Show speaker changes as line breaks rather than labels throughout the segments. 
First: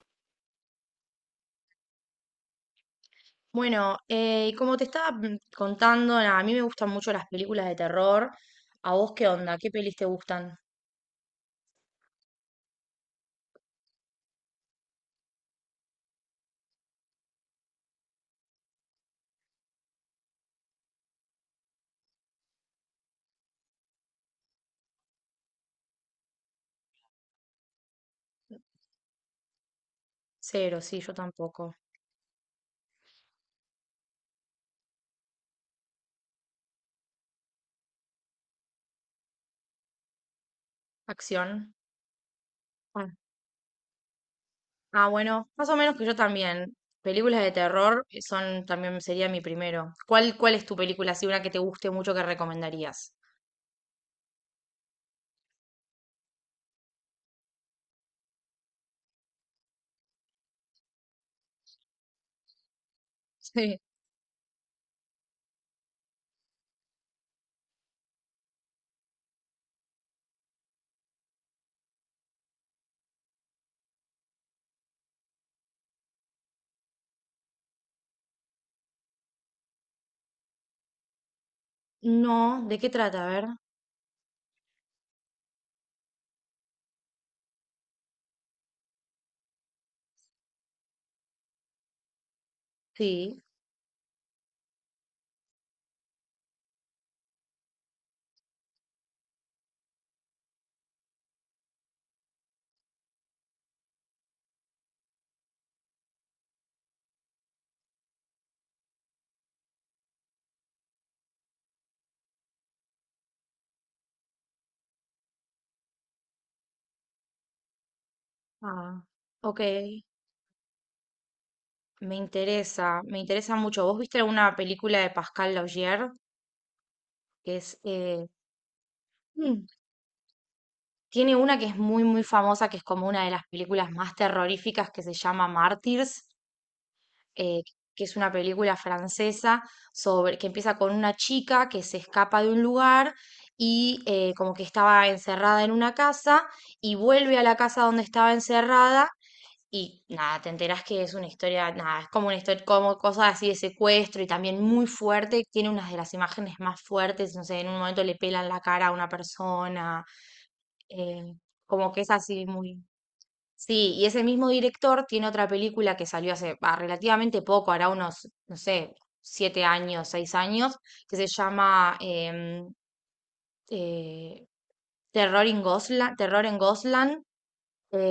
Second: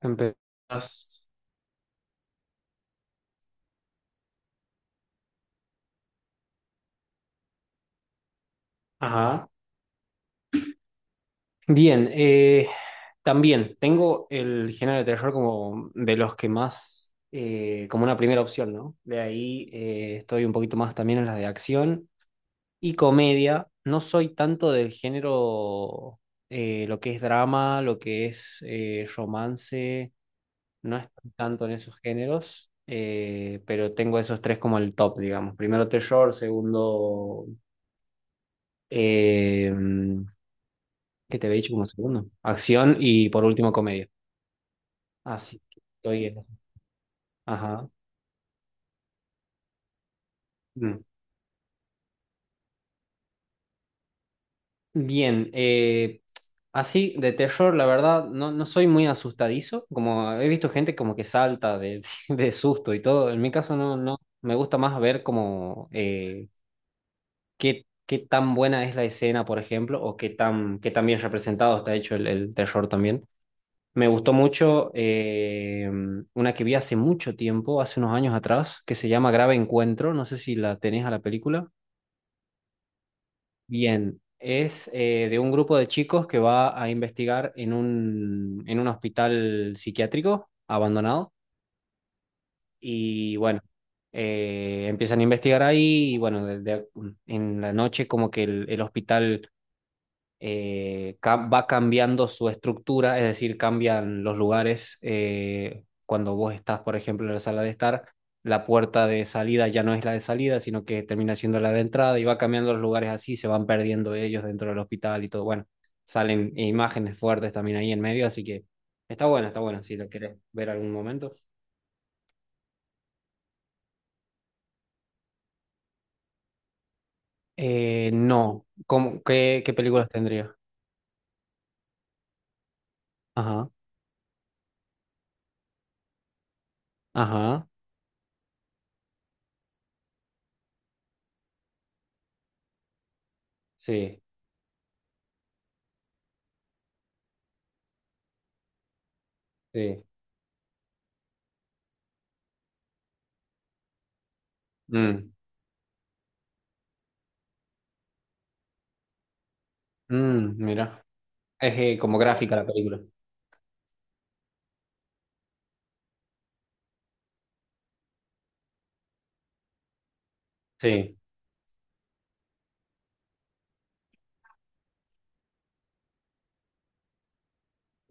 Empezás.
Bueno, y como te estaba contando, nada, a mí me gustan mucho las películas de terror. ¿A vos qué
Ajá.
onda? ¿Qué pelis te gustan?
Bien, también tengo el género de terror como de los que más, como una primera opción, ¿no? De ahí estoy un poquito más también en las de acción y comedia. No soy tanto del género, lo que es drama, lo que es romance,
Cero,
no
sí, yo
estoy tanto en
tampoco.
esos géneros, pero tengo esos tres como el top, digamos. Primero terror, segundo... em, que te había dicho
Acción.
como segundo. Acción
Ah,
y por último comedia.
ah, bueno,
Así
más o
que
menos que yo
estoy.
también. Películas de
Ajá.
terror son también sería mi primero. ¿Cuál es tu
Mm.
película, así una que te guste mucho que recomendarías?
Bien, así, de terror, la verdad, no soy muy asustadizo. Como he visto gente como que salta de, de susto y todo. En mi caso,
Sí.
no, no. Me gusta más ver como qué, qué tan buena es la escena, por ejemplo, o qué tan bien representado está hecho el terror también. Me gustó mucho una que vi hace mucho tiempo, hace unos años atrás, que se llama Grave Encuentro. No sé si la tenés a la película.
No, ¿de qué trata? A ver.
Bien, es de un grupo de chicos que va a investigar en un hospital psiquiátrico abandonado. Y
Sí.
bueno, empiezan a investigar ahí y bueno, en la noche como que el hospital va cambiando su estructura, es decir, cambian los lugares. Cuando vos estás, por ejemplo, en la sala de estar, la puerta de salida ya no es la de salida, sino que termina siendo la de entrada y va cambiando los lugares así, se van perdiendo ellos dentro del hospital y todo. Bueno, salen imágenes fuertes también ahí en medio, así que
Ah, ok.
está bueno, si lo querés ver algún momento.
Me interesa mucho. ¿Vos viste alguna película de Pascal Laugier? Que es.
No, ¿cómo... qué,
Mm.
qué películas tendría?
Tiene una que es muy, muy famosa, que es como una de las
Ajá,
películas más terroríficas, que se llama Martyrs, eh,
ajá,
que es una película francesa sobre, que empieza con una chica que se escapa de un lugar y
sí,
como que estaba encerrada en una casa y vuelve a la casa donde estaba encerrada y
sí.
nada, te enterás que es una historia, nada, es como una historia, como cosas así de secuestro y también muy
Mm,
fuerte, tiene unas de las imágenes más fuertes, no sé, en un momento le pelan la cara a una persona,
mm, mira.
eh,
Es
como que es
como
así
gráfica la
muy.
película.
Sí, y ese mismo director tiene otra película que salió hace relativamente poco, hará unos, no sé, 7 años, 6 años, que
Sí.
se llama eh, Terror en Goslan, Terror en Goslan,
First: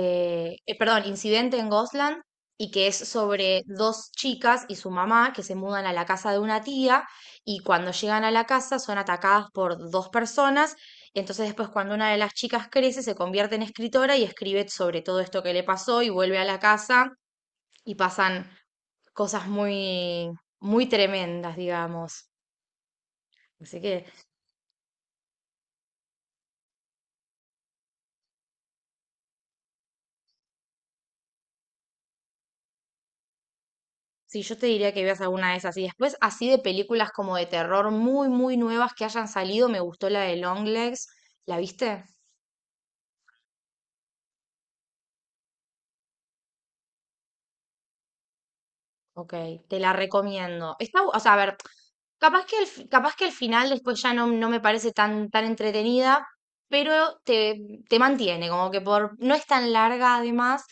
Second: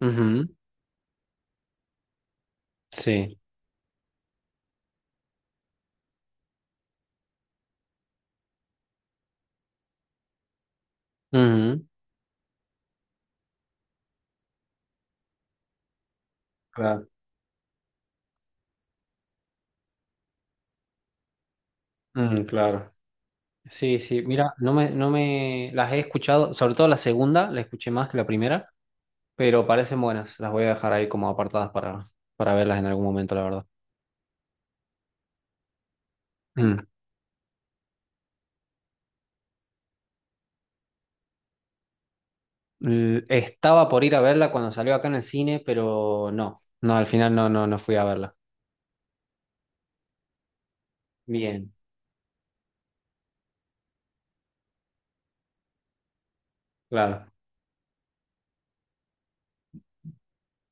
Ujú.
eh, perdón, Incidente en Gosland, y que es
Sí.
sobre dos chicas y su mamá que se mudan a la casa de una tía y cuando llegan a la casa son atacadas por dos personas. Entonces después
Ujú.
cuando una de las chicas crece se convierte en escritora y escribe sobre todo esto que le pasó y vuelve a la
Claro.
casa y pasan cosas muy, muy tremendas, digamos.
Mm, claro.
Así
Sí,
que
sí. Mira, no me las he escuchado, sobre todo la segunda, la escuché más que la primera, pero parecen buenas. Las voy a dejar ahí como apartadas para verlas en algún momento, la verdad.
sí, yo te diría que veas alguna de esas. Y después, así de
Mm.
películas como de terror muy, muy nuevas que hayan salido, me gustó la de Longlegs. ¿La viste?
Estaba por ir a verla cuando salió acá en el cine, pero no. No, al final no, no, no fui a verla.
Ok, te la recomiendo. Está, o sea, a ver,
Bien,
capaz que el final después ya no, no me parece tan, tan entretenida, pero
claro.
te mantiene, como que no es tan larga además,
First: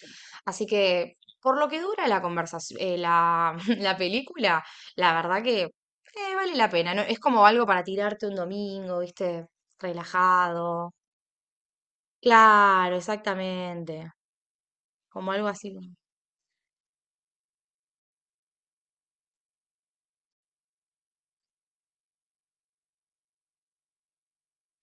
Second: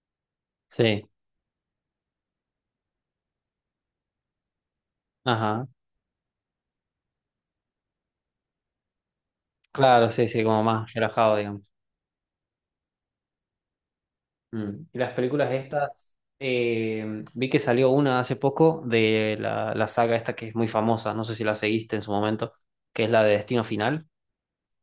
así
Sí.
que por lo que dura la conversación, la, la película, la verdad que
Ajá.
vale la pena, ¿no? Es como algo para tirarte un domingo, ¿viste?
Claro, sí, sí, como
Relajado.
más relajado, digamos.
Claro, exactamente.
Mm. Y las
Como algo
películas
así.
estas, vi que salió una hace poco de la, la saga esta que es muy famosa, no sé si la seguiste en su momento, que es la de Destino Final.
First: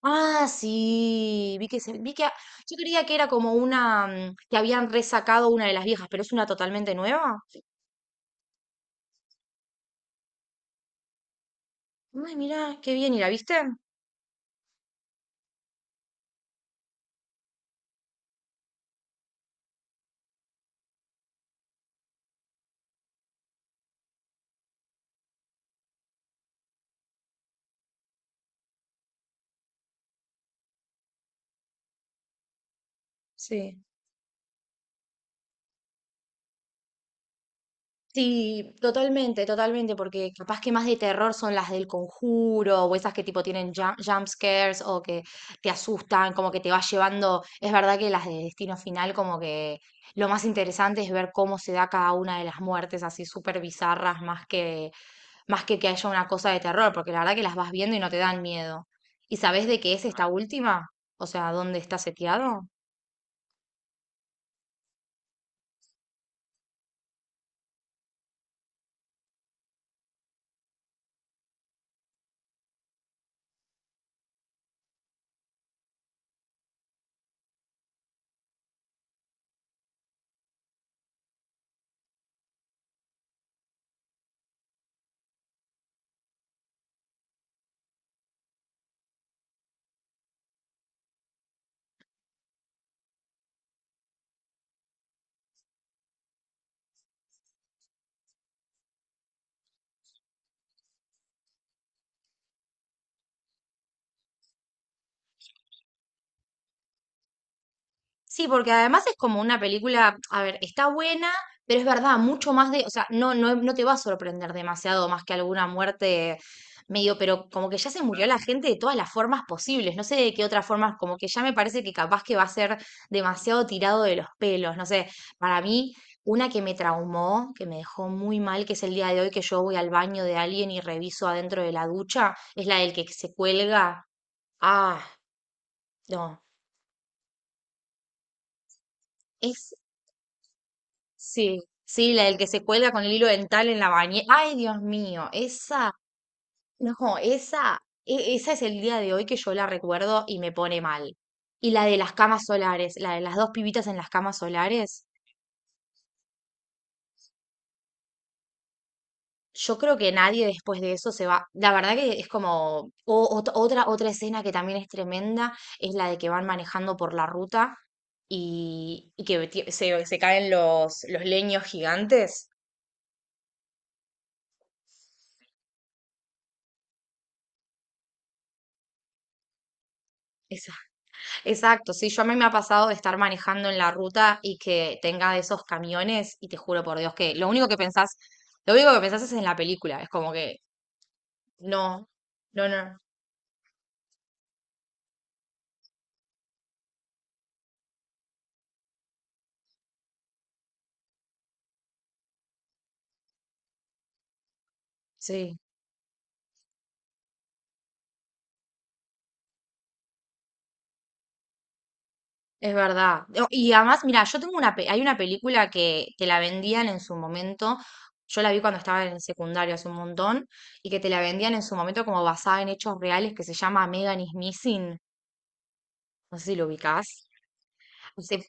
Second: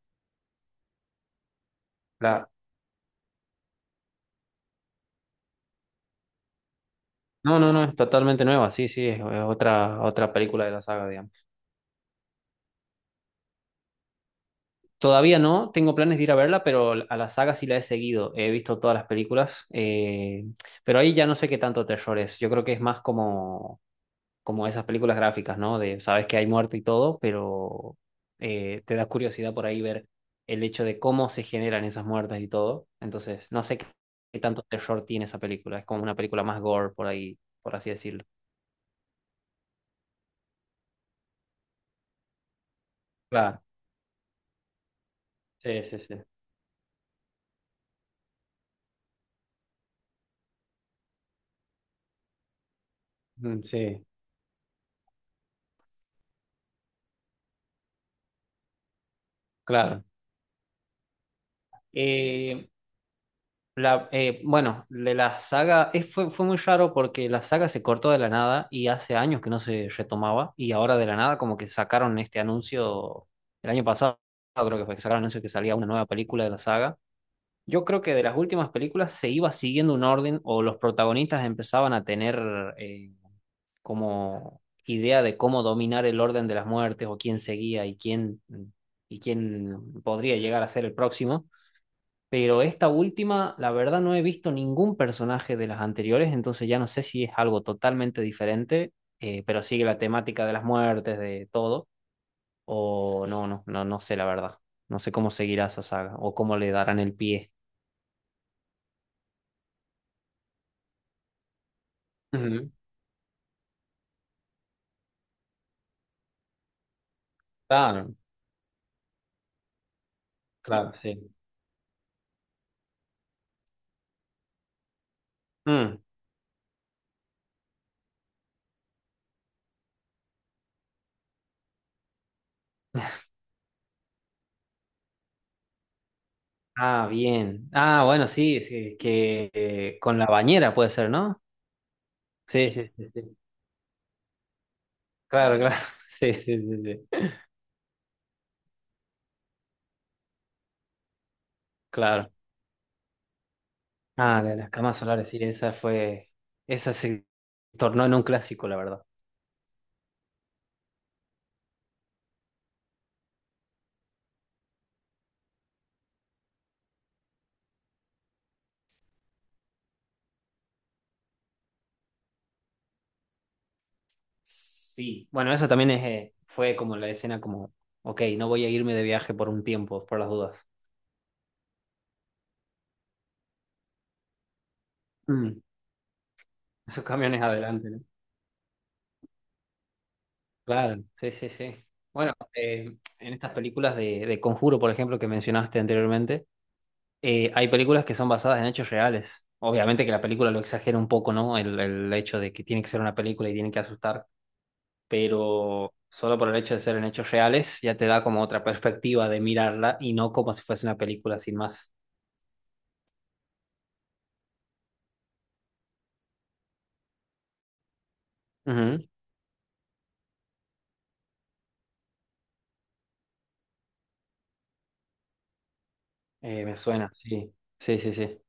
Ah, sí, vi que
La...
yo creía que era como una que habían resacado una de las viejas, pero es una totalmente nueva.
No, no, no, es totalmente nueva, sí, sí, es otra, otra película de la saga, digamos.
Ay, mirá, qué bien, ¿y la viste?
Todavía no, tengo planes de ir a verla, pero a la saga sí la he seguido, he visto todas las películas, pero ahí ya no sé qué tanto terror es, yo creo que es más como como esas películas gráficas, ¿no? De sabes que hay muerte y todo, pero te da curiosidad por ahí ver el hecho de cómo se generan esas muertes y todo. Entonces, no sé
Sí.
qué, qué tanto terror tiene esa película. Es como una película más gore por ahí, por así decirlo.
Sí, totalmente, totalmente, porque capaz que más de terror son las del conjuro o esas que tipo
Claro,
tienen jump scares o que te
sí, sí, sí.
asustan, como que te vas llevando. Es verdad que las de Destino Final, como que lo más interesante es ver cómo se da cada una de las muertes así súper
Mm, sí,
bizarras, más que haya una cosa de terror, porque la verdad que las vas viendo y no te dan miedo. ¿Y sabes de qué
claro.
es esta última? O sea, ¿dónde está seteado?
Eh, La, bueno, de la saga, fue, fue muy raro porque la saga se cortó de la nada y hace años que no se retomaba y ahora de la nada como que sacaron este anuncio el año pasado, creo que fue que sacaron el anuncio que salía una nueva película de la saga. Yo creo que de las últimas películas se iba siguiendo un orden o los protagonistas empezaban a tener eh, como idea de cómo dominar el orden de las muertes o quién seguía y quién podría llegar a ser el próximo. Pero esta última, la verdad, no he visto ningún personaje de las anteriores, entonces ya no sé si es algo totalmente diferente, pero sigue la temática de las muertes, de todo, o no, no, no, no sé la verdad. No sé cómo seguirá esa saga o cómo le darán el pie.
Sí, porque además es como una película, a ver, está buena, pero es verdad, mucho más
Ujú.
de, o sea, no, no, no te va a sorprender demasiado más que alguna muerte medio, pero como que ya se
Claro,
murió la gente de todas las formas posibles, no sé de qué otras
claro,
formas, como que
sí.
ya me parece que capaz que va a ser demasiado tirado de los pelos, no sé, para mí,
Mm.
una que me traumó, que me dejó muy mal, que es el día de hoy que yo voy al baño de alguien y reviso adentro de la ducha, es la del que se cuelga, ah, no.
Ah, bien. Ah, bueno, sí, sí, que
Es
con la bañera puede ser, ¿no?
Sí, sí, la del que se
Sí, sí,
cuelga con
sí,
el hilo
sí.
dental en la bañera. Ay, Dios mío,
Claro, claro.
esa,
Sí, sí, sí,
no,
sí.
esa, esa es el día de hoy que yo la recuerdo y me pone mal. Y la de las
Claro.
camas solares, la de las dos pibitas en las camas
Ah, la de las camas
solares,
solares, sí, esa fue. Esa se tornó en un clásico, la verdad.
yo creo que nadie después de eso se va. La verdad que es como otra escena que también es tremenda, es la de que van manejando por la ruta y se caen los leños gigantes.
Sí, bueno, eso también es, fue como la escena como, ok, no voy a irme de viaje por un tiempo, por las dudas.
Esa. Exacto, sí, yo a mí me ha pasado de estar manejando en la ruta y que tenga de
Mm,
esos camiones y te juro por
esos
Dios que
camiones
lo único que
adelante, ¿no?
pensás, lo único que pensás es en la película, es como que
Claro, sí, sí, sí.
no,
Bueno,
no, no,
en estas películas de Conjuro, por ejemplo, que mencionaste anteriormente, hay películas que son basadas en hechos reales. Obviamente que la película lo exagera un poco, ¿no? El hecho de que tiene que ser una película y tiene que asustar.
sí,
Pero solo por el hecho de ser en hechos reales ya te da como otra perspectiva de mirarla y no como si fuese una película sin más.
es verdad. No, y además, mira, yo tengo una, hay una película que la vendían en su momento, yo la vi cuando estaba
Ujú.
en el secundario hace un montón, y que te la vendían en su momento como basada en hechos reales que se llama Megan is Missing, no sé si lo
Me suena,
ubicás.
sí, sí, sí,
Sí.
sí,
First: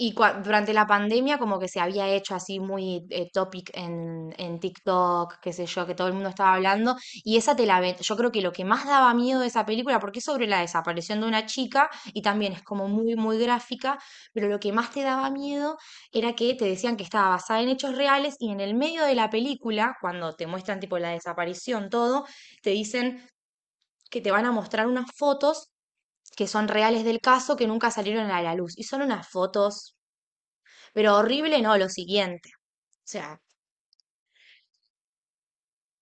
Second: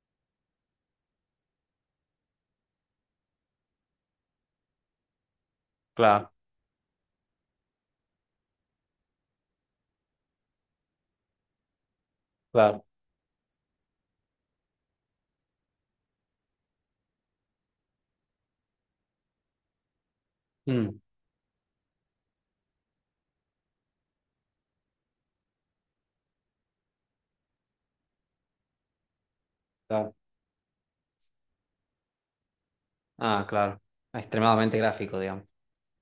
Durante la pandemia como que se había hecho así muy topic en TikTok, qué sé yo, que todo el mundo
claro,
estaba hablando. Y esa te la ven. Yo creo que lo que más daba miedo de esa película, porque es sobre la desaparición de una chica y también es
claro.
como muy, muy gráfica, pero lo que más te daba miedo era que te decían que estaba basada en hechos reales y en el medio de la película, cuando te muestran tipo
Mm,
la desaparición, todo, te dicen que te van a mostrar unas fotos que son reales del caso que nunca salieron a la luz. Y son unas fotos
claro.
pero horrible no, lo siguiente. O sea,
Ah, claro, extremadamente gráfico, digamos.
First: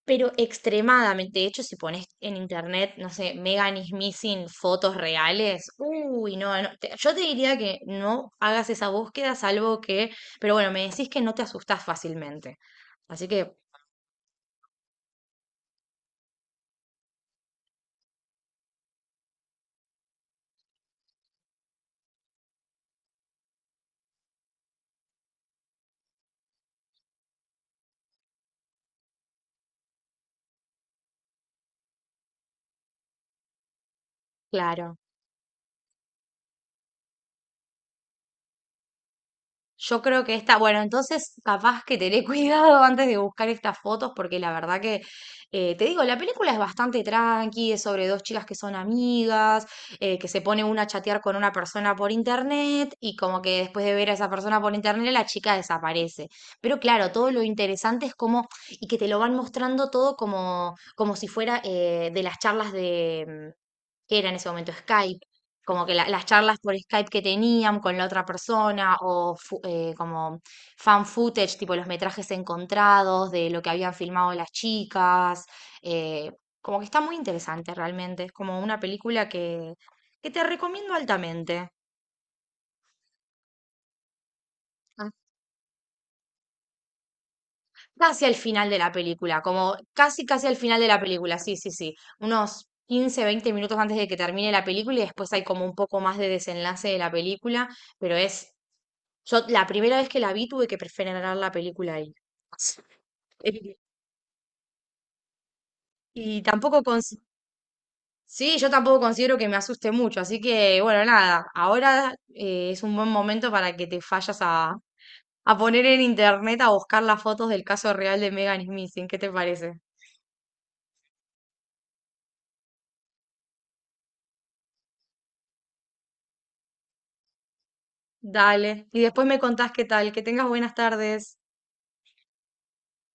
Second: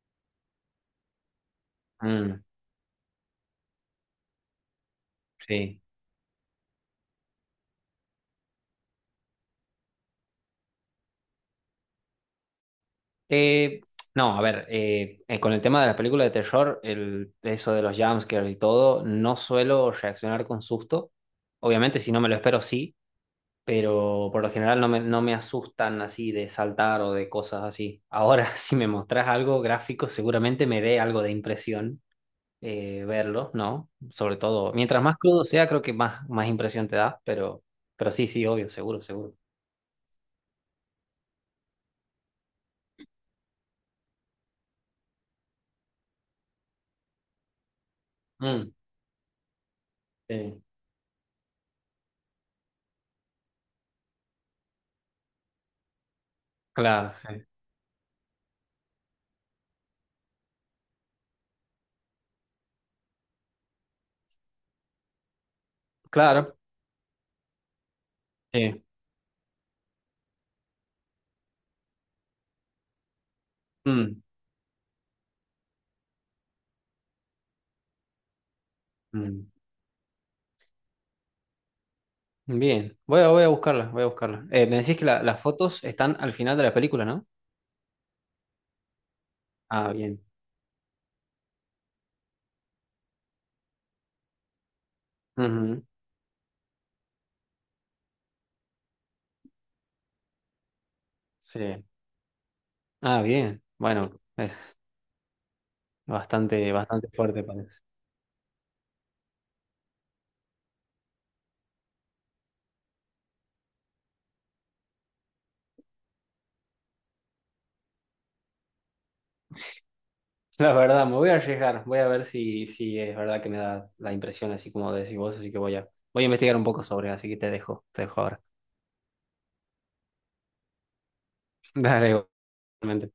pero extremadamente. De hecho, si pones en
Mm,
internet, no sé, Megan is missing fotos reales,
sí.
uy, no, no, yo te diría que no hagas esa búsqueda, salvo que, pero bueno, me decís que no te asustás fácilmente. Así que,
Eh, no, a ver, con el tema de las películas de terror, el, eso de los jumpscares y todo, no suelo reaccionar con susto. Obviamente, si no me lo espero, sí, pero por lo general no me, no me asustan así de saltar o de cosas así. Ahora, si me mostrás algo gráfico, seguramente me dé algo de impresión verlo, ¿no? Sobre todo,
claro.
mientras más crudo sea, creo que más, más impresión te da, pero sí, sí, obvio, seguro, seguro.
Yo creo que esta, bueno, entonces capaz que tener cuidado antes de buscar estas fotos, porque la verdad que, te digo, la película es bastante tranqui, es sobre dos chicas que
Mm,
son amigas, que se pone
sí,
una a chatear con una persona por internet y como que después de ver a esa persona por internet la chica desaparece. Pero claro,
claro,
todo lo
sí.
interesante es como, y que te lo van mostrando todo como, como si fuera de las charlas de, que era en ese momento Skype, como que las
Claro,
charlas por Skype que tenían con la otra
sí.
persona o como fan footage, tipo los metrajes encontrados de lo que habían
Mm,
filmado las chicas, eh, como que está muy interesante realmente, es como una película
mm.
que te recomiendo altamente.
Bien, voy a, voy a buscarla, voy a buscarla. Me decís que
Ah,
las fotos están al final de la película, ¿no?
casi al final de la película, como
Ah, bien.
casi casi al final de la película, sí, sí, sí, unos 15-20 minutos antes de que termine la película y después hay como un
Ujú,
poco más de desenlace de la película, pero es. Yo la primera vez que la vi tuve que preferenar la
sí.
película ahí.
Ah, bien.
Eh, y
Bastante,
tampoco
bastante fuerte parece.
sí, yo tampoco considero que me asuste mucho, así que bueno, nada, ahora es un buen momento para que te fallas a poner en internet a buscar las fotos del caso real de Megan Smith, ¿qué te parece?
La verdad, me voy a arriesgar, voy a ver si, si es verdad que me da la impresión, así como decís vos, así que voy a, voy a investigar un poco sobre, así que te dejo ahora.
Dale, y después me contás qué tal, que tengas buenas tardes.
Dale, igualmente.